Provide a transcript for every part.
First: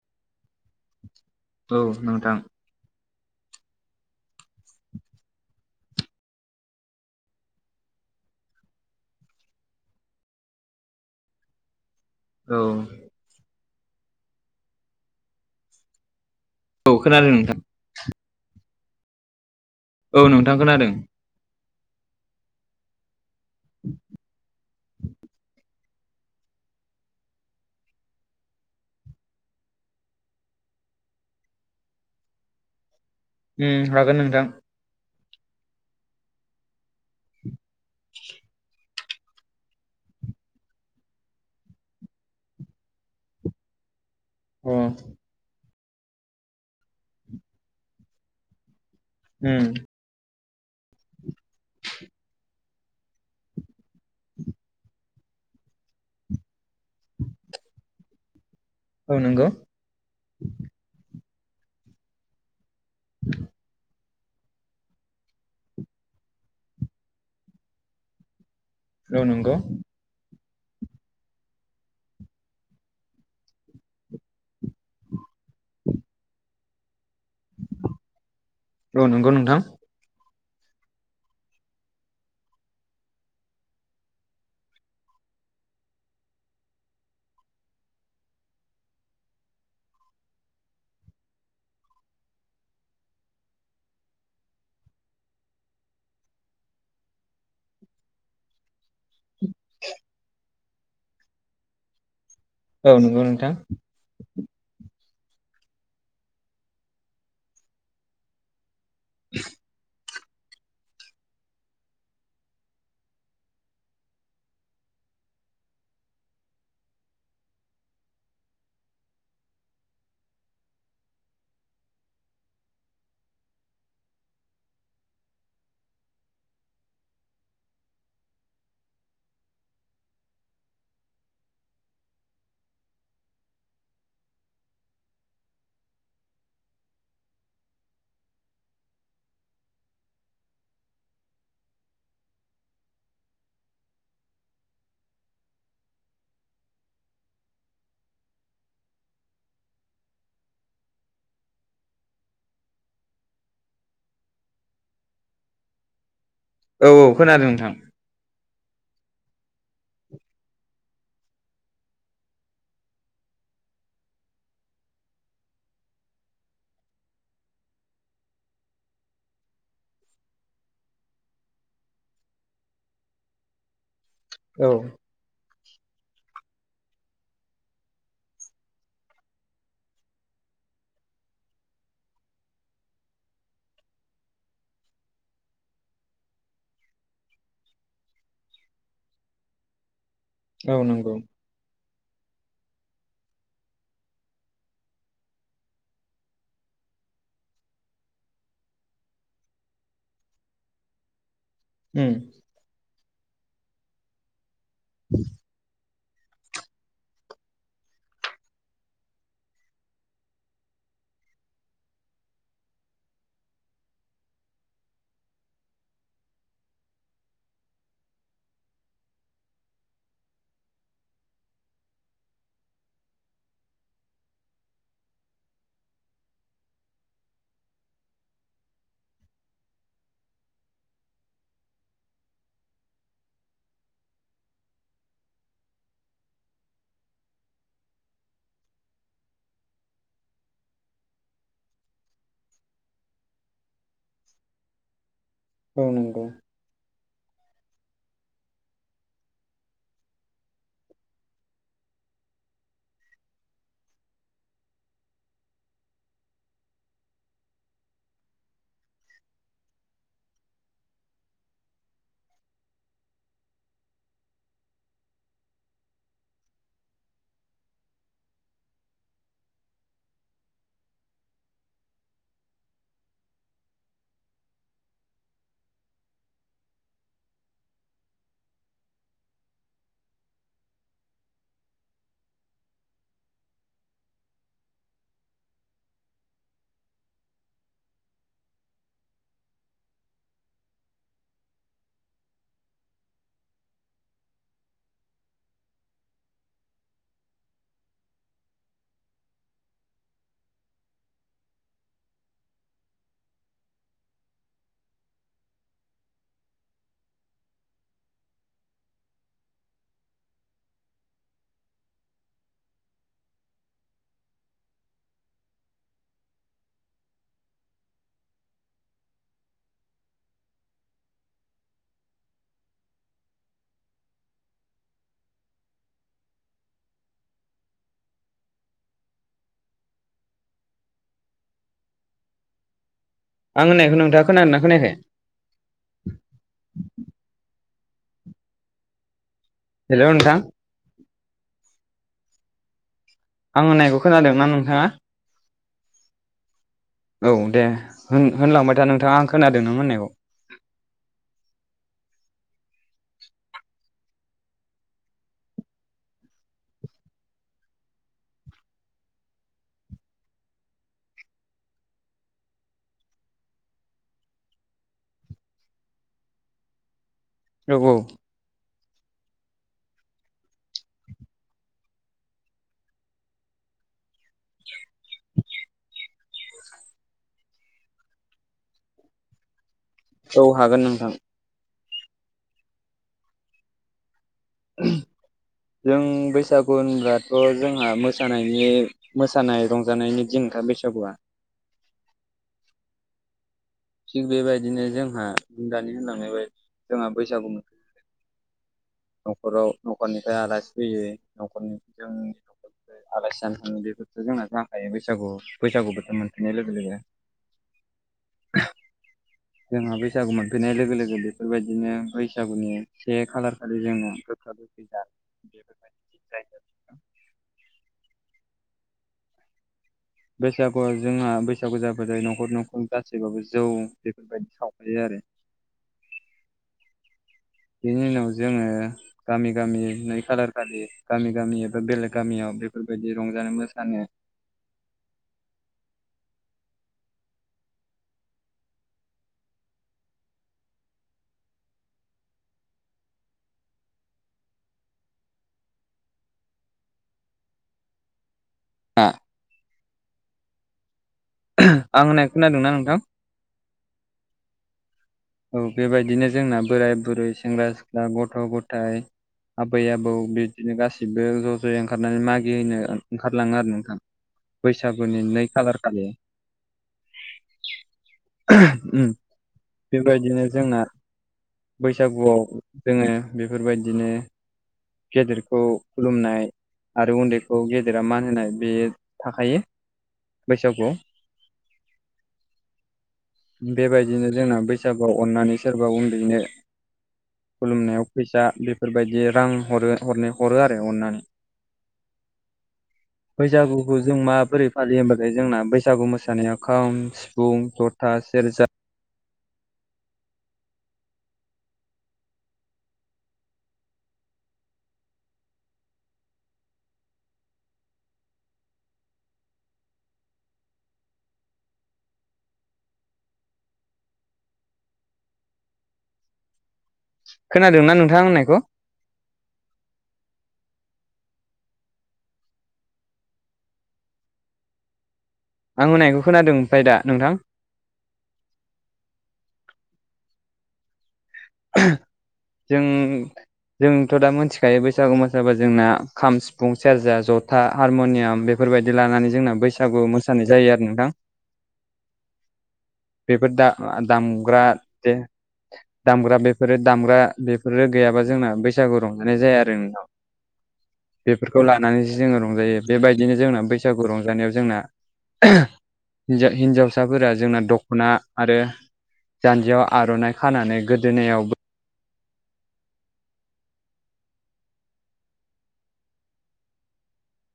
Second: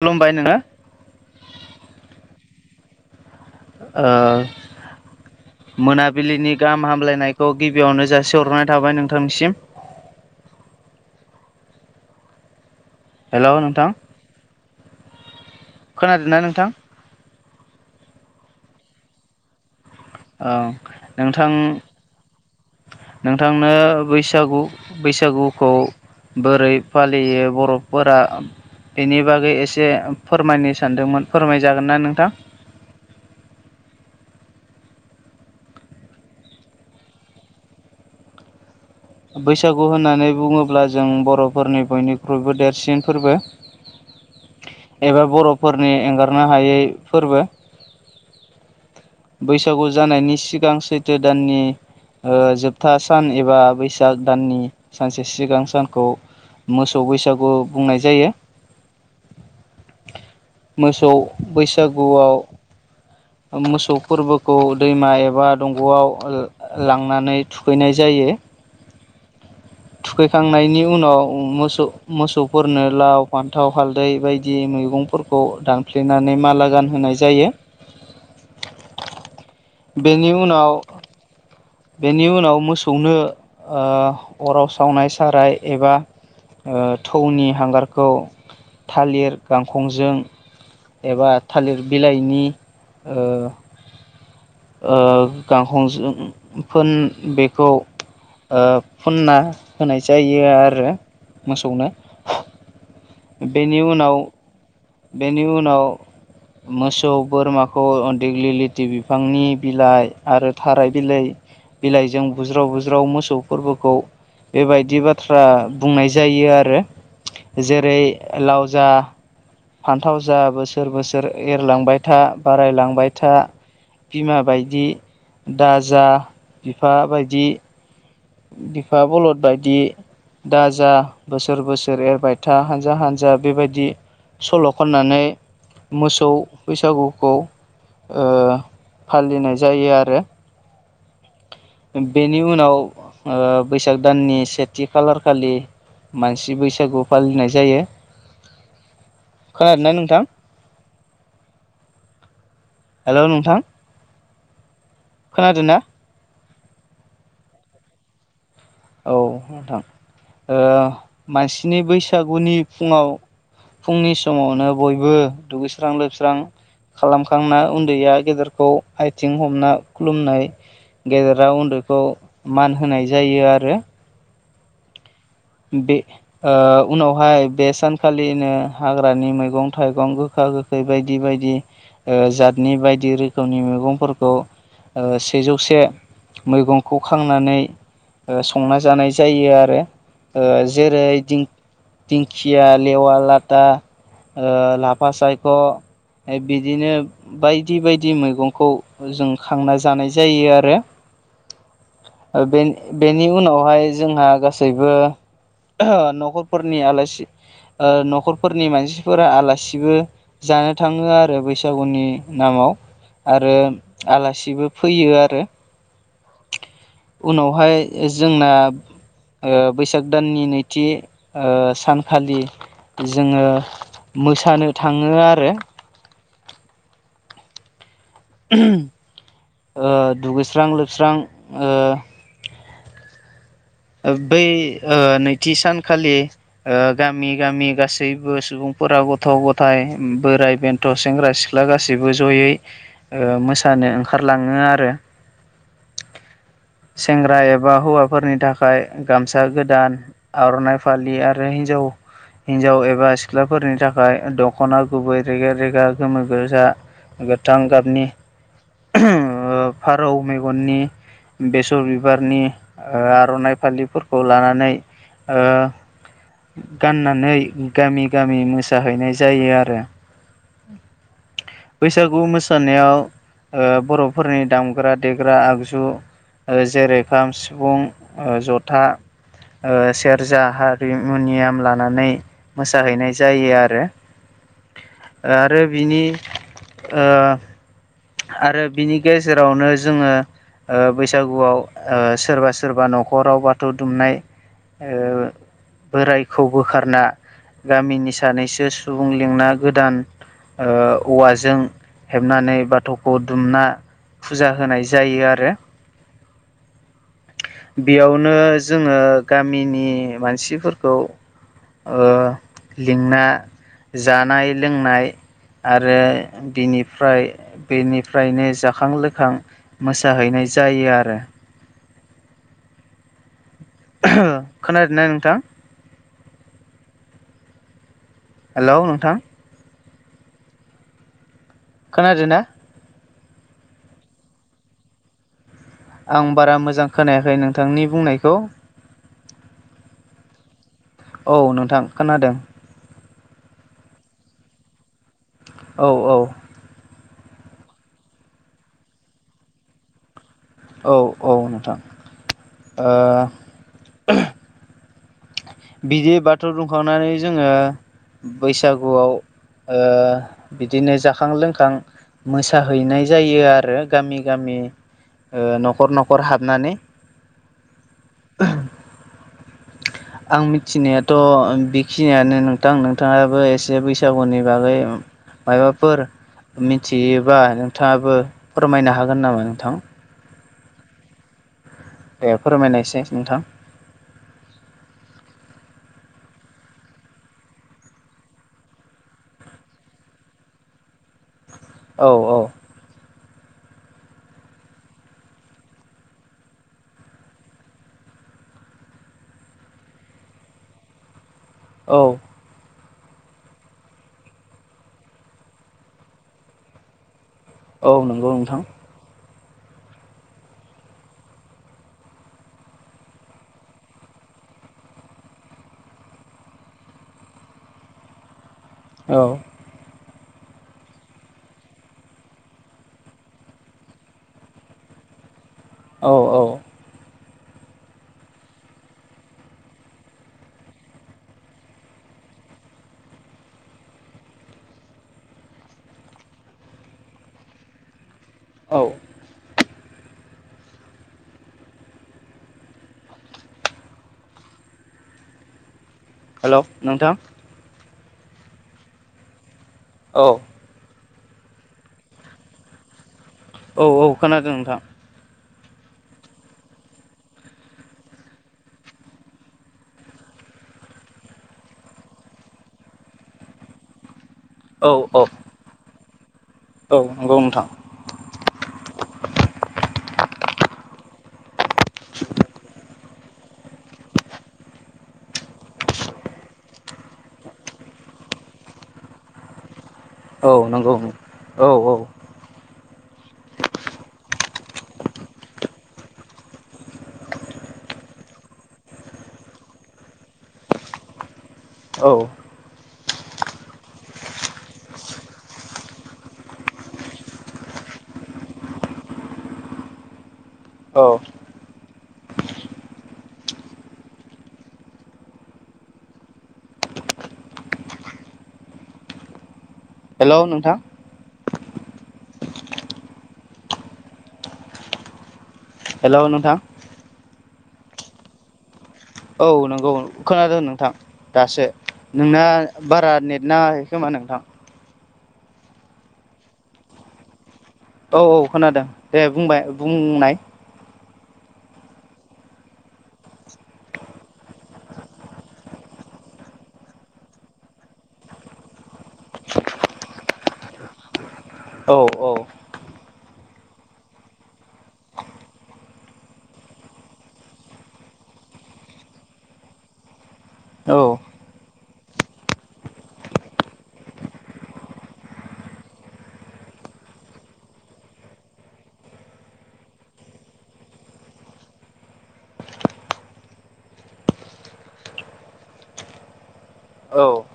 खुलुमबाय नोंथां औ नोंथां ओ मोनाबिलिनि गाहाम हामलायनायखौ गिबियावनो जासिहरनाय थाबाय नोंथांसिम [inaudible] औ हेल' नोंथां खोनादों ना नों औ खोनादों नोंथां औ नोंथां खोनादों नोंथां नोंथांनो बैसागु बैसागुखौ बोरै फालियो बर'फोरा बेनि बागै एसे फोरमायनो सानदोंमोन फोरमाय जागोन ना नोंथां हागोन नोंथां बैसागु होननानै बुङोब्ला जों बर'फोरनि बयनिख्रुइबो देरसिन फोरबो अ [unintelligible] एबा बर'फोरनि एंगारनो हायै फोरबो उम बैसागु जानायनि सिगां सैथो दाननि जोबथा सान एबा बैसाग दाननि सानसे सिगां सानखौ मोसौ बैसागु बुंनाय जायो औ नंगौ मोसौ बैसागुआव मोसौ फोरबोखौ दैमा एबा दंग'आव लांनानै थुखैनाय जायो दे औ नंगौ फैखांनायनि उनाव मोसौ मोसौफोरनो लाव फान्थाव हालदै बायदि बिदि मैगंफोरखौ दानफ्लेनानै माला गान होनाय जायो औ नंगौ नोंथां बेनि उनाव बेनि उनाव मोसौनो अराव सावनाय साराय एबा थौनि हांगारखौ थालिर गांखंजों एबा थालिर बिलाइनि गांखंजों बेखौ फुनना होनाय जायो आरो मोसौनो औ नंगौ नोंथां बेनि उनाव बेनि उनाव मोसौ बोरमाखौ दिग्लिलि थि बिफांनि बिलाइ आरो थाराय बिलाइ बिलाइजों बुज्राव बुज्राव मोसौ फोरबोखौ बेबायदि बाथ्रा बुंनाय जायो आरो जेरै लाव जा फान्थाव जा बोसोर बोसोर एरलांबाय था बारायलांबाय था बिमा बायदि दाजा बिफा बायदि बिफा बलद बायदि दा जा बोसोर बोसोर एरबायथा हानजा हानजा बेबायदि सल' खननानै मोसौ बैसागुखौ ओ फालिनाय जायो आरो बेनि उनाव बैसाग दाननि सेथि खालार खालि मानसि बैसागु फालिनाय जायो खोनादों ना नोंथां हेलौ नोंथां खोनादों ना औ औ खोनादों नोंथां औ नोंथां ओ मानसिनि बैसागुनि फुङाव फुंनि समावनो बयबो दुगैस्रां लोबस्रां खालामखांना उन्दैया गेदेरखौ आइथिं हमना खुलुमनाय गेदेरा उन्दैखौ मान होनाय जायो आरो औ बे ओ उनावहाय बे सानखालिनो हाग्रानि मैगं थाइगं गोखा गोखै बायदि बायदि ओ जातनि बायदि रोखोमनि मैगंफोरखौ ओ सेजौ से मैगंखौ खांनानै संना जानाय जायो आरो औ जेरै नंगौ दिं दिंखिया लेवा लाथा ओ लाफा सायख' बिदिनो बायदि बायदि मैगंखौ जों खांना जानाय जायो आरो उम बे बेनि उनावहाय जोंहा गासैबो न'खरफोरनि आलासि ओ न'खरफोरनि मानसिफोरा आलासिबो जानो थाङो आरो बैसागुनि नामाव आरो आलासिबो फैयो आरो उनावहाय जोंना ओ बैसाग दाननि नैथि ओ सानखालि जोङो मोसानो थाङो आरो ओ दुगैस्रां लोबस्रां ओ बै नैथि सानखालि गामि गामि गासैबो सुबुं फोरा गथ' गथाय बोराइ बेन्थ' सेंग्रा सिख्ला गासैबो जयै मोसा माने ओंखारलाङो आरो औ नंगौ सेंग्रा एबा हौवाफोरनि थाखाय गामसा गोदान आर'नाइ फालि आरो हिन्जाव हिनजाव एबा सिख्लाफोरनि थाखाय दख'ना गुबै रेगे रेगां गोमो गोजा गोथां गाबनि फारौ मेगननि बेसर बिबारनि आर'नाइ फालिफोरखौ लानानै ओ गाननानै गामि गामि मोसाहैनाय जायो आरो उ [inaudible] बैसागु मोसानायाव ओ बर'फोरनि दामग्रा देग्रा आगजु ओ जेरैखाम सिफुं जथा ओ सेरजा हारिमुनियाम लानानै मोसाहैनाय जायो आरो आरो बिनि ओ आरो बिनि गेजेरावनो जोङो बैसागुआव सोरबा सोरबा न'खराव बाथौ दुमनाय बोरायखौ बोखारना गामिनि सानैसो सुबुं लिंना गोदान औवाजों हेबनानै बाथौ गुदिखौ दुमना फुजा होनाय जायो आरो बेयावनो जोङो गामिनि मानसिफोरखौ लिंना जानाय लोंनाय आरो बिनिफ्राय बेनिफ्रायनो जाखां लोखां मोसाहैनाय जायो आरो [inaudible] खोनादोंनाय नोंथां हेल' नोंथां खोनादों ना आं होननायखौ नोंथाङा खोनादोंना खोनायाखै आं बारा मोजां खोनायाखै नोंथांनि बुंनायखौ हेल' नोंथां औ नोंथां खोनादों आं होननायखौ खोनादों ना नोंथाङा औ औ औ दे होनलांबाय दा नोंथाङा आं खोनादों नों होननायखौ औ औ नोंथां बिदि बाथौ दुमखांनानै जोङो बैसागुआव बिदिनो जाखां लोंखां मोसाहैनाय जायो आरो गामि गामि न'खर न'खर हाबनानै औ औ [inaudible] आं मिथिनायाथ' बेखिनियानो नोंथां नोंथाङाबो एसे बैसागुनि बागै माबाफोर मिथियोबा नोंथाङाबो फोरमायनो हागोन नामा नोंथां औ हागोन नोंथां दे फोरमायनायसै नोंथां [inaudible] जों बैसागु होनब्लाथ' जोंहा मोसानायनि मोसानाय रंजानायनि दिनाव बैसागुआ औ-औ थिग बेबायदिनो जोंहा [unintelligible] दानि होनलांनाय जोंहा बैसागु [unintelligible] [inaudible] न'खराव न'खरनिफ्राय आलासि फैयो न'खरनि औ जोंनि आलासि जानो थाङो बेफोरथ' जोंना जाखायो बैसागु बैसागु बोथोर मोनफैनाय लोगो लोगो औ नंगौ नोंथां जोंहा बैसागु मोनफैनाय लोगो लोगो बेफोरबायदिनो बैसागुनि से खालार खालि जोङो जायो [inaudible] औ बैसागुआ जोंहा बैसागु जाबा जायो न'खर न'खर गासैबाबो जौ बेफोरबायदि सावहैयो आरो [unintelligible] औ-औ बेनि उनाव जोङो गामि गामि नै खालार खालि गामि गामि एबा बेलेग गामियाव बेफोरबायदि रंजानो मोसानो [inaudible] औ हेलौ नोंथां [unintelligible] औ आं होननायखो खोनादोंना नोंथां? औ औ खोनादों नोंथां औ बेबायदिनो जोंना बोराय बुरै सेंग्रा सिख्ला गथ' गथाय आबै आबौ बिदिनो गासिबो ज' ज'यै ओंखारनानै मागिहैनो ओंखारलाङो आरो नोंथां। औ बैसागुनि औ नै खालार खालि औ नंगौ नोंथां [inaudible] बिदिनो जोंना बैसागुआव जोङो बेफोरबायदिनो गेदेरखौ खुलुमनाय आरो उन्दैखौ गेदेरा मान होनाय बे थाखायो। औ बैसागुआव नंगौ औ औ बेबायदिनो जोंना बैसा गुआव अननानै सोरबा उन्दैनो खुलुमनायाव फैसा बेफोरबायदि रां हरो हरनो हरो आरो अननानै औ बैसागुखौ जों माबोरै फालियो होनोमबाथाय जोंना बैसागु मोसानाया खाम सिफुं जथा सेज [unintelligible] [inaudible] औ हेल' नोंथां हेल' नोंथां खोनादोंना नोंथां आं होननायखौ? औ नंगौ खोनादों नोंथां दासो नोंना बारा नेट नाङाखै खोमा नोंथां? आं होनायखौ खोनादों ओमफ्राय दा नोंथां? औ औ खोनादों दे बुंबाय बुंनाय जों जोंथ' दा मिथिखायो बैसागु मोसाबा जोंना खाम सिफुं सेरजा जथा हारमुनियाम बेफोर फोरबायदि लानानै जोंना बैसागु मोसानाय जायो आरो नोंथां। औ औ बेफोर दा दामग्रा जे दामग्रा बेफोरो दामग्रा बेफोरो गैयाबा जोंना बैसागु रंजानाय जाया आरो नोंथां।। औ बेफोरखौ लानानैसो जोङो रंजायो बेबायदिनो जोंना बैसागु रंजानायाव जोंना हिनजावसाफोरा जोंना दख'ना आरो जानजियाव आर'नाइ खानानै गोदोनायावबो औ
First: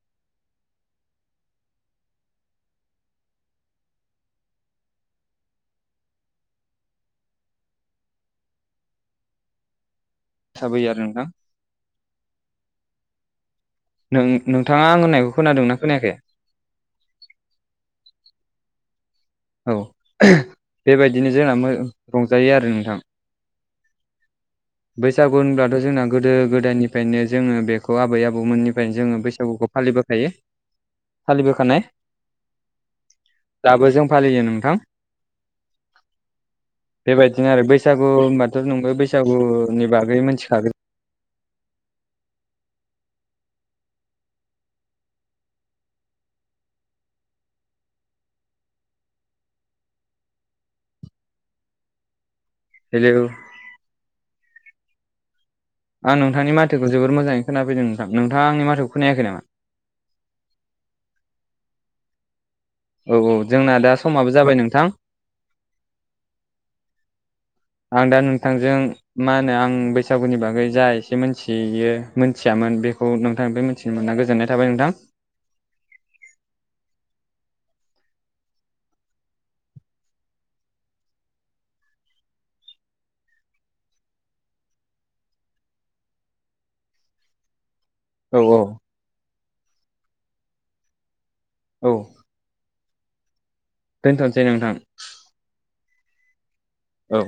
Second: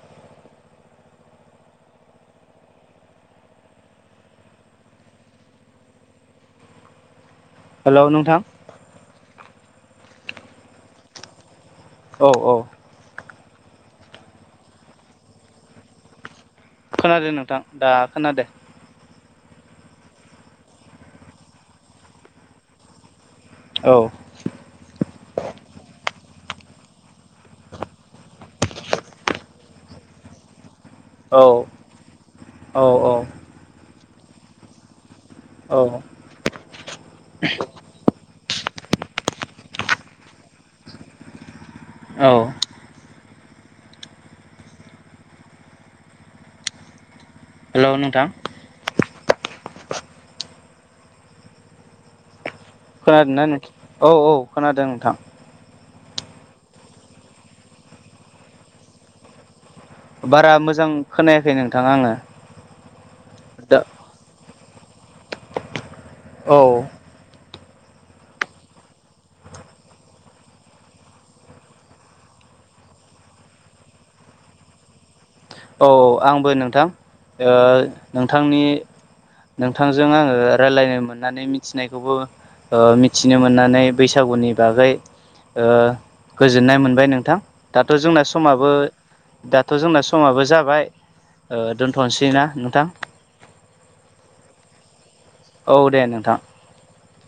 हेलौ नोंथां। साबै आरो नोंथां औ औ नों नोंथाङा आं होननायखौ खोनादों ना खोनायाखै? खोनादों नोंथां दा खोनादों? औ बेबायदिनो जोंना रंजायो आरो नोंथां। औ बैसागु होनब्लाथ' जोंना गोदो गोदायनिफ्रायनो जोङो बेखौ आबै आबौमोननिफ्रायनो जोङो बैसागुखौ फालियो। बोखायो औ औ औ दाबो जों फालियो नोंथां। औ बेबायदिनो आरो बैसागु होनबाथ' नों‌ बे बैसागु गुनि बागै मोनथि खागोन। औ हेलौ नोंथां हेलौ खोनादोंना नों औ औ खोनादों नोंथां आं नोंथांनि माथोखौ जोबोर मोजाङै खोनाफैदों नोंथां नोंथाङा आंनि माथोखौ खोनायाखै नामा? बारा मोजां खोनायाखै नोंथाङा आङो औ औ जोंना दा समाबो जाबाय नोंथां औ आं दा नोंथांजों मा होनो आं बैसागुनि बागै जा एसे मोनथियो मोनथियामोन बेखौ नोंथांनिफाय मिथिनो मोनना गोजोननाय थाबाय नोंथां औ आंबो नोंथां ओ नोंथांनि नोंथांजों आङो रायलायनो मोननानै मिथिनायखौबो ओ मिथिनो मोननानै बैसागुनि बागै ओ गोजोननाय मोनबाय नोंथां दाथ' जोंना औ औ समाबो दाथ' जोंना समाबो जाबाय ओ औ दोनथ'नोसै ना नोंथां? दोनथ'सै नोंथां औ दे नोंथां औ